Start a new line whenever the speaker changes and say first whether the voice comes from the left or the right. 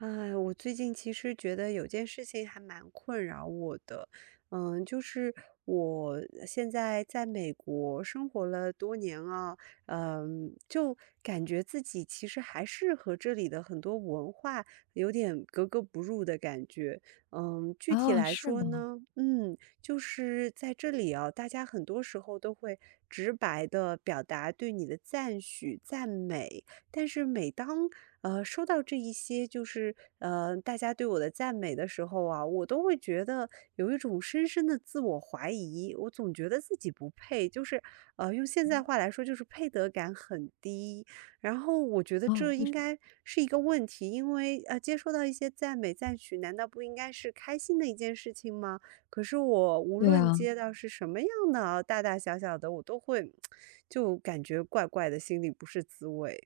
right: 唉，我最近其实觉得有件事情还蛮困扰我的。嗯，就是我现在在美国生活了多年啊，嗯，就感觉自己其实还是和这里的很多文化，有点格格不入的感觉，嗯，具体
left: 哦，
right: 来
left: 是
right: 说
left: 吗？
right: 呢，嗯，就是在这里啊，大家很多时候都会直白地表达对你的赞许、赞美，但是每当，呃，说到这一些就是，呃，大家对我的赞美的时候啊，我都会觉得有一种深深地自我怀疑，我总觉得自己不配，就是，呃，用现在
left: 嗯？
right: 话来说就是配得感很低。然后我觉得
left: 啊，
right: 这
left: 为
right: 应
left: 什么？
right: 该是一个问题，因为，呃，接收到一些赞美、赞许，难道不应该是开心的一件事情吗？可是我无
left: 对
right: 论
left: 啊。
right: 接到是什么样的哦，大大小小的，我都会 就感觉怪怪的，心里不是滋味。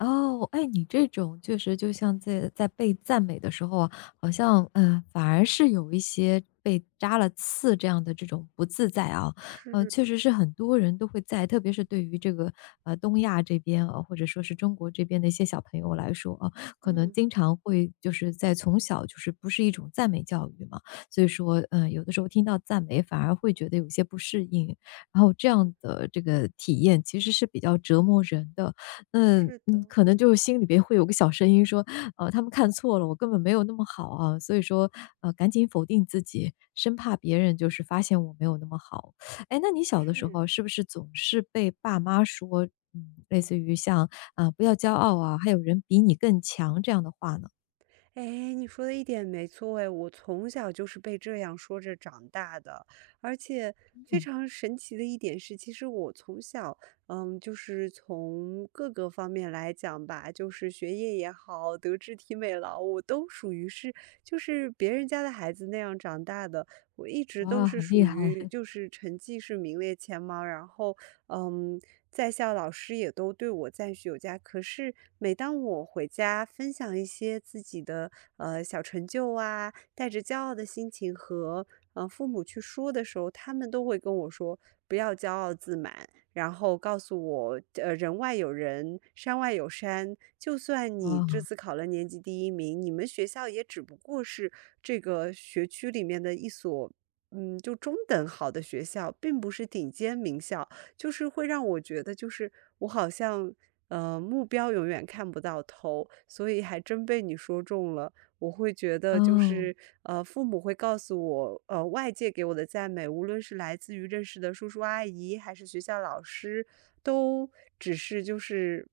left: 哦，哎，你这种确实就像在在被赞美的时候啊，好像，呃，反而是有一些被扎了刺这样的这种不自在啊，呃，确
right: 是。
left: 实是很多人都会在特别是对于这个，呃，东亚这边啊，或者说是中国这边的一些小朋友来说啊，可能
right: 嗯。
left: 经常会就是在从小，就是不是一种赞美教育嘛，所以说，呃，有的时候听到赞美，反而会觉得有些不适应，然后这
right: 嗯。
left: 样的这个体验其实是比较折磨人的。那
right: 是的。
left: 嗯，可能就心里边会有个小声音说：“呃，他们看错了，我根本没有那么好啊。”所以说，呃，赶紧否定自己，生怕别人就是发现我没有那么好，诶，那你小的时
right: 是。
left: 候是不是总是被爸妈说，嗯，类似于像，“啊，不要骄傲啊，还有人比你更强这样的话呢？”
right: 诶，你说的一点没错哎，我从小就是被这样说着长大的。而且非
left: 嗯。
right: 常神奇的一点是，其实我从小，呃，就是从各个方面来讲吧，就是学业也好，德智体美劳我都属于是就是别人家的孩子那样长大的。我一直都
left: 哇，
right: 是
left: 很厉
right: 属
left: 害。
right: 于 就是成绩是名列前茅，然后，呃，在校老师也都对我赞许有加。可是每当我回家分享一些自己的，呃，小成就啊，带着骄傲的心情和，呃，父母去说的时候，他们都会跟我说“不要骄傲自满”。然后告诉我，呃，人外有人，山外有山，就算你这
left: 哦。
right: 次考了年级第1名，你们学校也只不过是这个学区里面的一所，嗯，就中等好的学校，并不是顶尖名校。就是会让我觉得就是我好像，呃，目标永远看不到头，所以还真被你说中了。我会觉得就
left: 嗯。
right: 是，呃，父母会告诉我，呃，外界给我的赞美，无论是来自于认识的叔叔阿姨，还是学校老师，都只是就是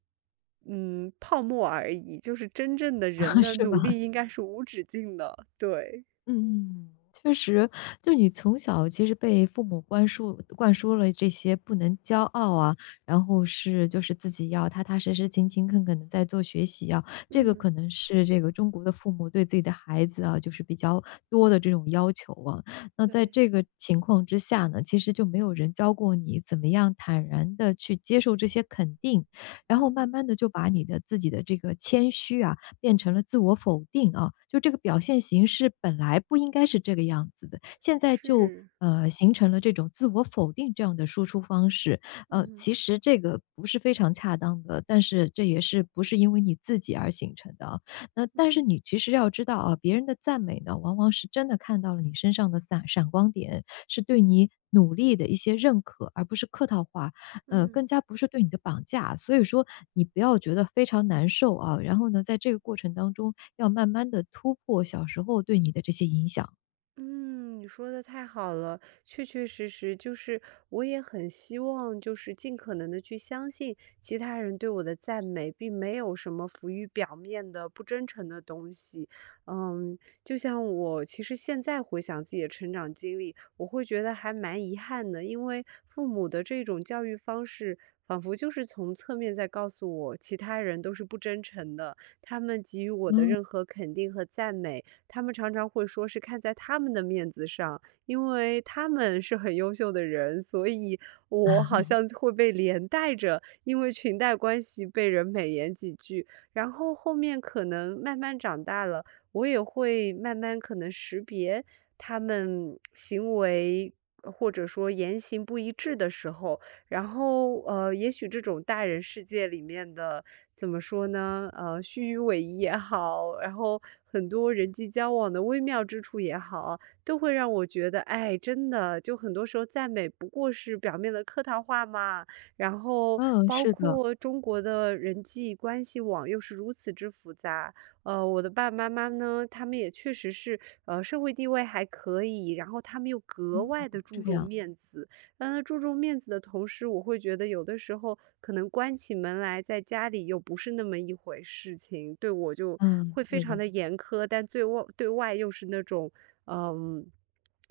right: 嗯，泡沫而已，就是真正的人 的
left: 是
right: 努
left: 吧？
right: 力应该是无止境的，对。
left: 嗯，确实，就是你从小其实被父母观树灌输了这些不能骄傲啊，然后是就是自己要踏踏实实、勤勤恳恳地在做学习啊，这个
right: 嗯。
left: 可能是这个中国的父母对自己的孩子啊，就是比较多的这种要求啊。那在
right: 对。
left: 这个情况之下呢，其实就没有人教过你怎么样坦然地去接受这些肯定，然后慢
right: 嗯。
left: 慢地就把你的自己的这个谦虚啊，变成了自我否定啊，就这个表现形式本来不应该是这个样子的，现在就，
right: 是。
left: 呃，形成了这种自我否定这样的输出方式，呃，
right: 嗯。
left: 其实这个不是非常恰当的，但是这也是不是因为你自己而形成的啊。那但是
right: 嗯。
left: 你其实要知道啊，别人的赞美呢，往往是真的看到了你身上的散闪光点，是对你努力的一些认可，而不是客套话，呃，
right: 嗯。
left: 更加不是对你的绑架啊。所以说你不要觉得非常难受啊，然后呢，在这个过程当中，要慢慢地突破小时候对你的这些影响。
right: 嗯，你说得太好了，确确实实就是我也很希望就是尽可能地去相信其他人对我的赞美，并没有什么浮于表面的不真诚的东西。嗯，就像我其实现在回想自己的成长经历，我会觉得还蛮遗憾的，因为父母的这种教育方式，仿佛就是从侧面在告诉我，其他人都是不真诚的，他们给予我的
left: 嗯。
right: 任何肯定和赞美，他们常常会说是看在他们的面子上，因为他们是很优秀的人，所以我好 像会被连带着，因为裙带关系被人美言几句。然后后面可能慢慢长大了，我也会慢慢可能识别，他们行为或者说言行不一致的时候。然后，呃，也许这种大人世界里面的怎么说呢？呃，虚与委蛇也好，然后很多人际交往的微妙之处也好，都会让我觉得，哎，真的，就很多时候赞美不过是表面的客套话嘛，然后
left: 嗯，
right: 包
left: 是的。
right: 括中国的人际关系网又是如此之复杂，呃，我的爸爸妈妈呢，他们也确实是，呃，社会地位还可以，然后他们又格
left: 嗯，
right: 外地注
left: 这
right: 重
left: 样。
right: 面子。让他注重面子的同时，我会觉得有的时候，可能关起门来在家里，又不是那么一回事情，对我就
left: 嗯，
right: 会非
left: 对
right: 常
left: 的。
right: 地严苛，但最外对外又是那种，嗯，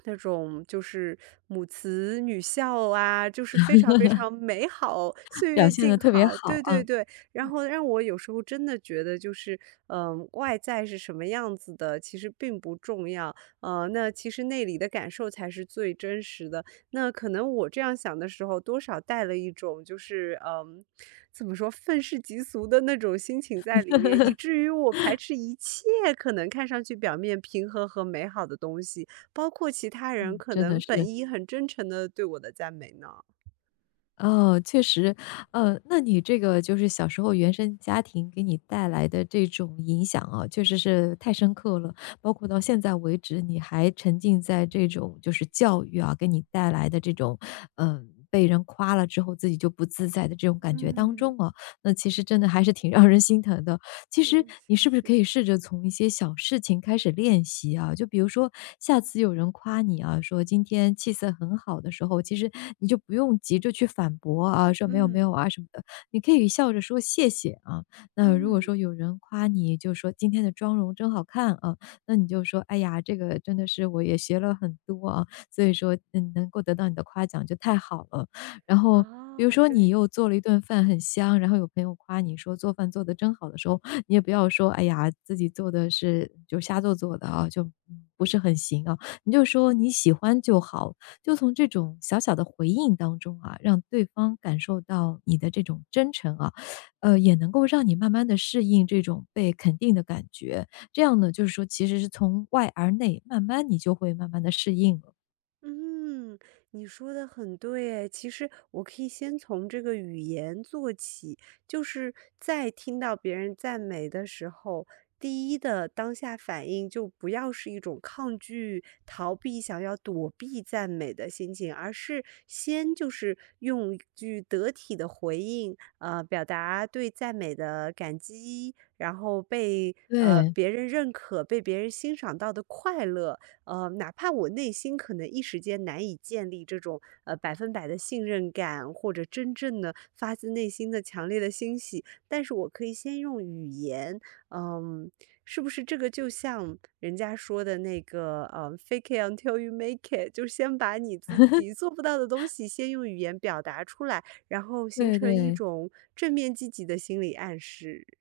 right: 那种就是母慈女孝啊，就是非常非常美好，岁
left: 表
right: 月
left: 现
right: 静
left: 得特别
right: 好。
left: 好
right: 对
left: 啊，
right: 对对，然
left: 嗯。
right: 后让我有时候真的觉得就是，嗯，外在是什么样子的，其实并不重要，啊，那其实内里的感受才是最真实的，那可能我这样想的时候，多少带了一种就是，嗯，怎么说，愤世嫉俗的那种心情在里面，以 至于我排斥一切，可能看上去表面平和和美好的东西，包括其他人
left: 嗯，
right: 可
left: 真的
right: 能本
left: 是。
right: 应很真诚地对我的赞美呢。
left: 嗯，确实，呃，那你这个就是小时候原生家庭给你带来的这种影响啊，确实是太深刻了，包括到现在为止，你还沉浸在这种就是教育啊，给你带来的这种，呃，被人夸了之后，自己就不自在的这种感觉当
right: 嗯。
left: 中啊，那其实真的还是挺让人心疼的。其实，
right: 嗯，
left: 你
right: 谢
left: 是不是可
right: 谢。
left: 以试着从一些小事情开始练习啊？就比如说下次有人夸你啊，说今天气色很好的时候，其实你就不用急着去反驳啊，说：“没有没有
right: 嗯。
left: 啊“什么的，你可以笑着说：“谢谢”啊。那如果
right: 嗯。
left: 说有人夸你，就说今天的妆容真好看啊，那你就说：“哎呀，这个真的是我也学了很多啊，所以说能够得到你的夸奖就太好了。“然后比如
right: 哦，
left: 说你
right: 对。
left: 又做了一顿饭很香，然后有朋友夸你说：“做饭做得真好”的时候，你也不要说：“哎呀，自己做得是就瞎做做的啊，就不是很行啊。“你就说：”你喜欢就好。“就从这种小小的回应当中啊，让对方感受到你的这种真诚啊，呃，也能够让你慢慢地适应这种被肯定的感觉，这样呢，就是说其实是从外而内，慢慢你就会慢慢地适应了。
right: 嗯，你说得很对诶，其实我可以先从这个语言做起，就是在听到别人赞美的时候，第一的当下反应就不要是一种抗拒逃避，想要躲避赞美的心情，而是先就是用一句得体的回应，呃，表达对赞美的感激，然后被，呃，
left: 对。
right: 别人认可、被别人欣赏到的快乐。呃，哪怕我内心可能一时间难以建立这种，呃，100%的信任感，或者真正地发自内心的强烈的欣喜，但是我可以先用语言，嗯，是不是这个就像人家说的那个，呃，Fake it untill you make it 就先把你自 己做不到的东西先用语言表达出来，然后形
left: 对
right: 成一
left: 对。
right: 种正面积极的心理暗示。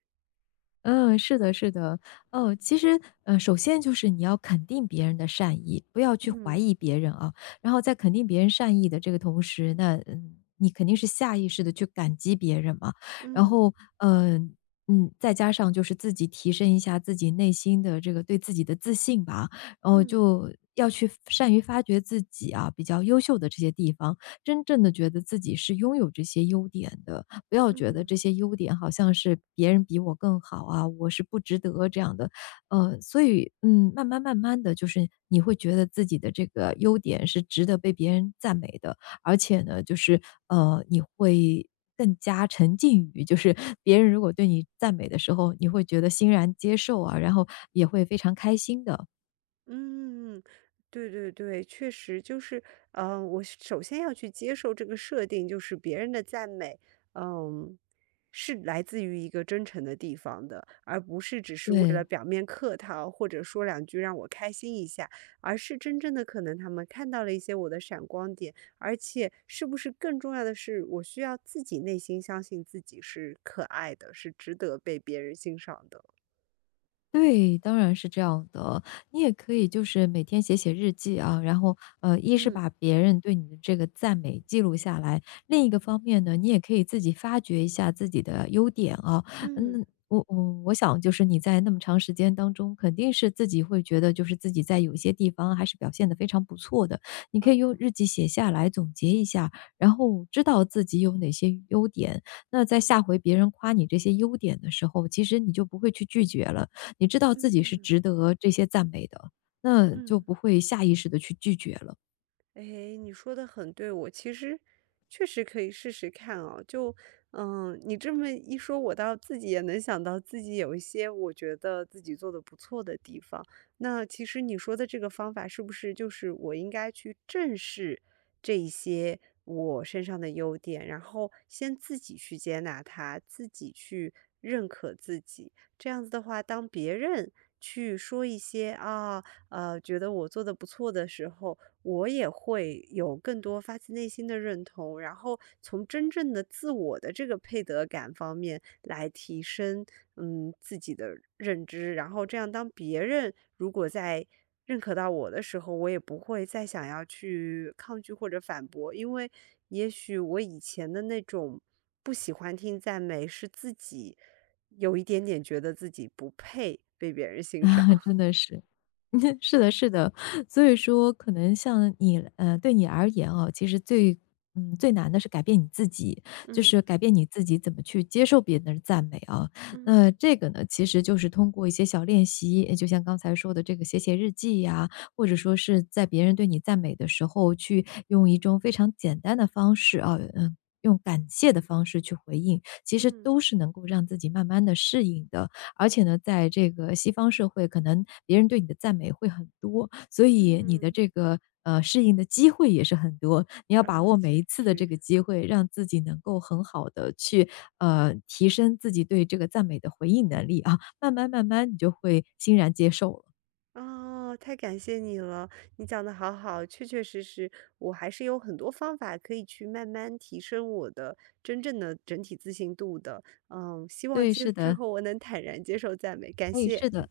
left: 嗯，是的是的，呃，其实，呃，首先就是你要肯定别人的善意，不要去怀
right: 嗯。
left: 疑别人啊。然后在肯定别人善意的这个同时，那，呃，你肯定是下意识地去感激别人嘛，然
right: 嗯。
left: 后，嗯，嗯，再加上就是自己提升一下自己内心的这个对自己的自信吧，然后
right: 嗯。
left: 就要去善于发掘自己啊，比较优秀的这些地方，真正地觉得自己是拥有这些优点的，不要觉得
right: 嗯。
left: 这些优点好像是别人比我更好啊，我是不值得这样的。呃，所以，嗯，慢慢慢慢的，就是你会觉得自己的这个优点，是值得被别人赞美的。而且呢，就是，呃，你会更加沉浸于就是别人如果对你赞美的时候，你会觉得欣然接受啊，然后也会非常开心的。
right: 嗯，对对对，确实就是，呃，我是首先要去接受这个设定就是别人的赞美，嗯，是来自于一个真诚的地方的，而不是只是为了
left: 对。
right: 表面客套，或者说两句让我开心一下，而是真正的可能他们看到了一些我的闪光点，而且是不是更重要的是，我需要自己内心相信自己是可爱的，是值得被别人欣赏的。
left: 对，当然是这样的，你也可以就是每天写写日记啊，然后，呃，一是
right: 嗯。
left: 把别人对你的这个赞美记录下来，另一个方面呢，你也可以自己发掘一下自己的优点啊，
right: 嗯。
left: 嗯，我我我想就是你在那么长时间当中，肯定是自己会觉得就是自己在有些地方，还是表现得非常不错的，你可以
right: 哦。
left: 用日记写下来总结一下，然后知道自己有哪些优点，那在下回别人夸你这些优点的时候，其实你就不会去拒绝了，你知道自己是
right: 嗯。
left: 值得这些赞美的，那就
right: 嗯。
left: 不会下意识地去拒绝了。
right: 诶，你说得很对，我其实确实可以试试看啊，就呃，你这么一说，我倒自己也能想到自己有一些我觉得自己做的不错的地方。那其实你说的这个方法，是不是就是我应该去正视这一些我身上的优点，然后先自己去接纳它，自己去认可自己。这样子的话，当别人去说一些，啊，呃，觉得我做得不错的时候，我也会有更多发自内心的认同，然后从真正的自我的这个配得感方面来提升，嗯，自己的认知。然后这样当别人，如果在认可到我的时候，我也不会再想要去抗拒或者反驳。因为也许我以前的那种不喜欢听赞美，是自己有一点点觉得自己不配被别人欣
left: 啊，
right: 赏。
left: 真的是。是的是的，所以说可能像你呃，对你而言啊，其实最嗯，最难地是改变你自己，就
right: 嗯。
left: 是改变你自己怎么去接受别人的赞美啊。
right: 嗯。
left: 那这个呢，其实就是通过一些小练习，就像刚才说的这个写写日记啊，或者说是在别人对你赞美的时候，去用一种非常简单的方式啊，呃，用感谢的方式去回应。其实
right: 嗯。
left: 都是能够让自己慢慢地适应的，而且呢，在这个西方社会，可能别人对你的赞美会很多。所以你的
right: 嗯。
left: 这个，呃，适应的机会也是很多，你要把
right: 啊，
left: 握每
right: 确
left: 一次的这
right: 实。
left: 个机会，让自己能够很好地去，呃，提升自己对这个赞美的回应能力啊，慢慢慢慢你就会欣然接受了。
right: 哦，太感谢你了，你讲得好好，确确实实，我还是有很多方法，可以去慢慢提升我的真正的整体自信度的，呃，希望
left: 对，
right: 今
left: 是
right: 之
left: 的。
right: 后我能坦然接受赞美，感
left: 诶，
right: 谢。
left: 是的。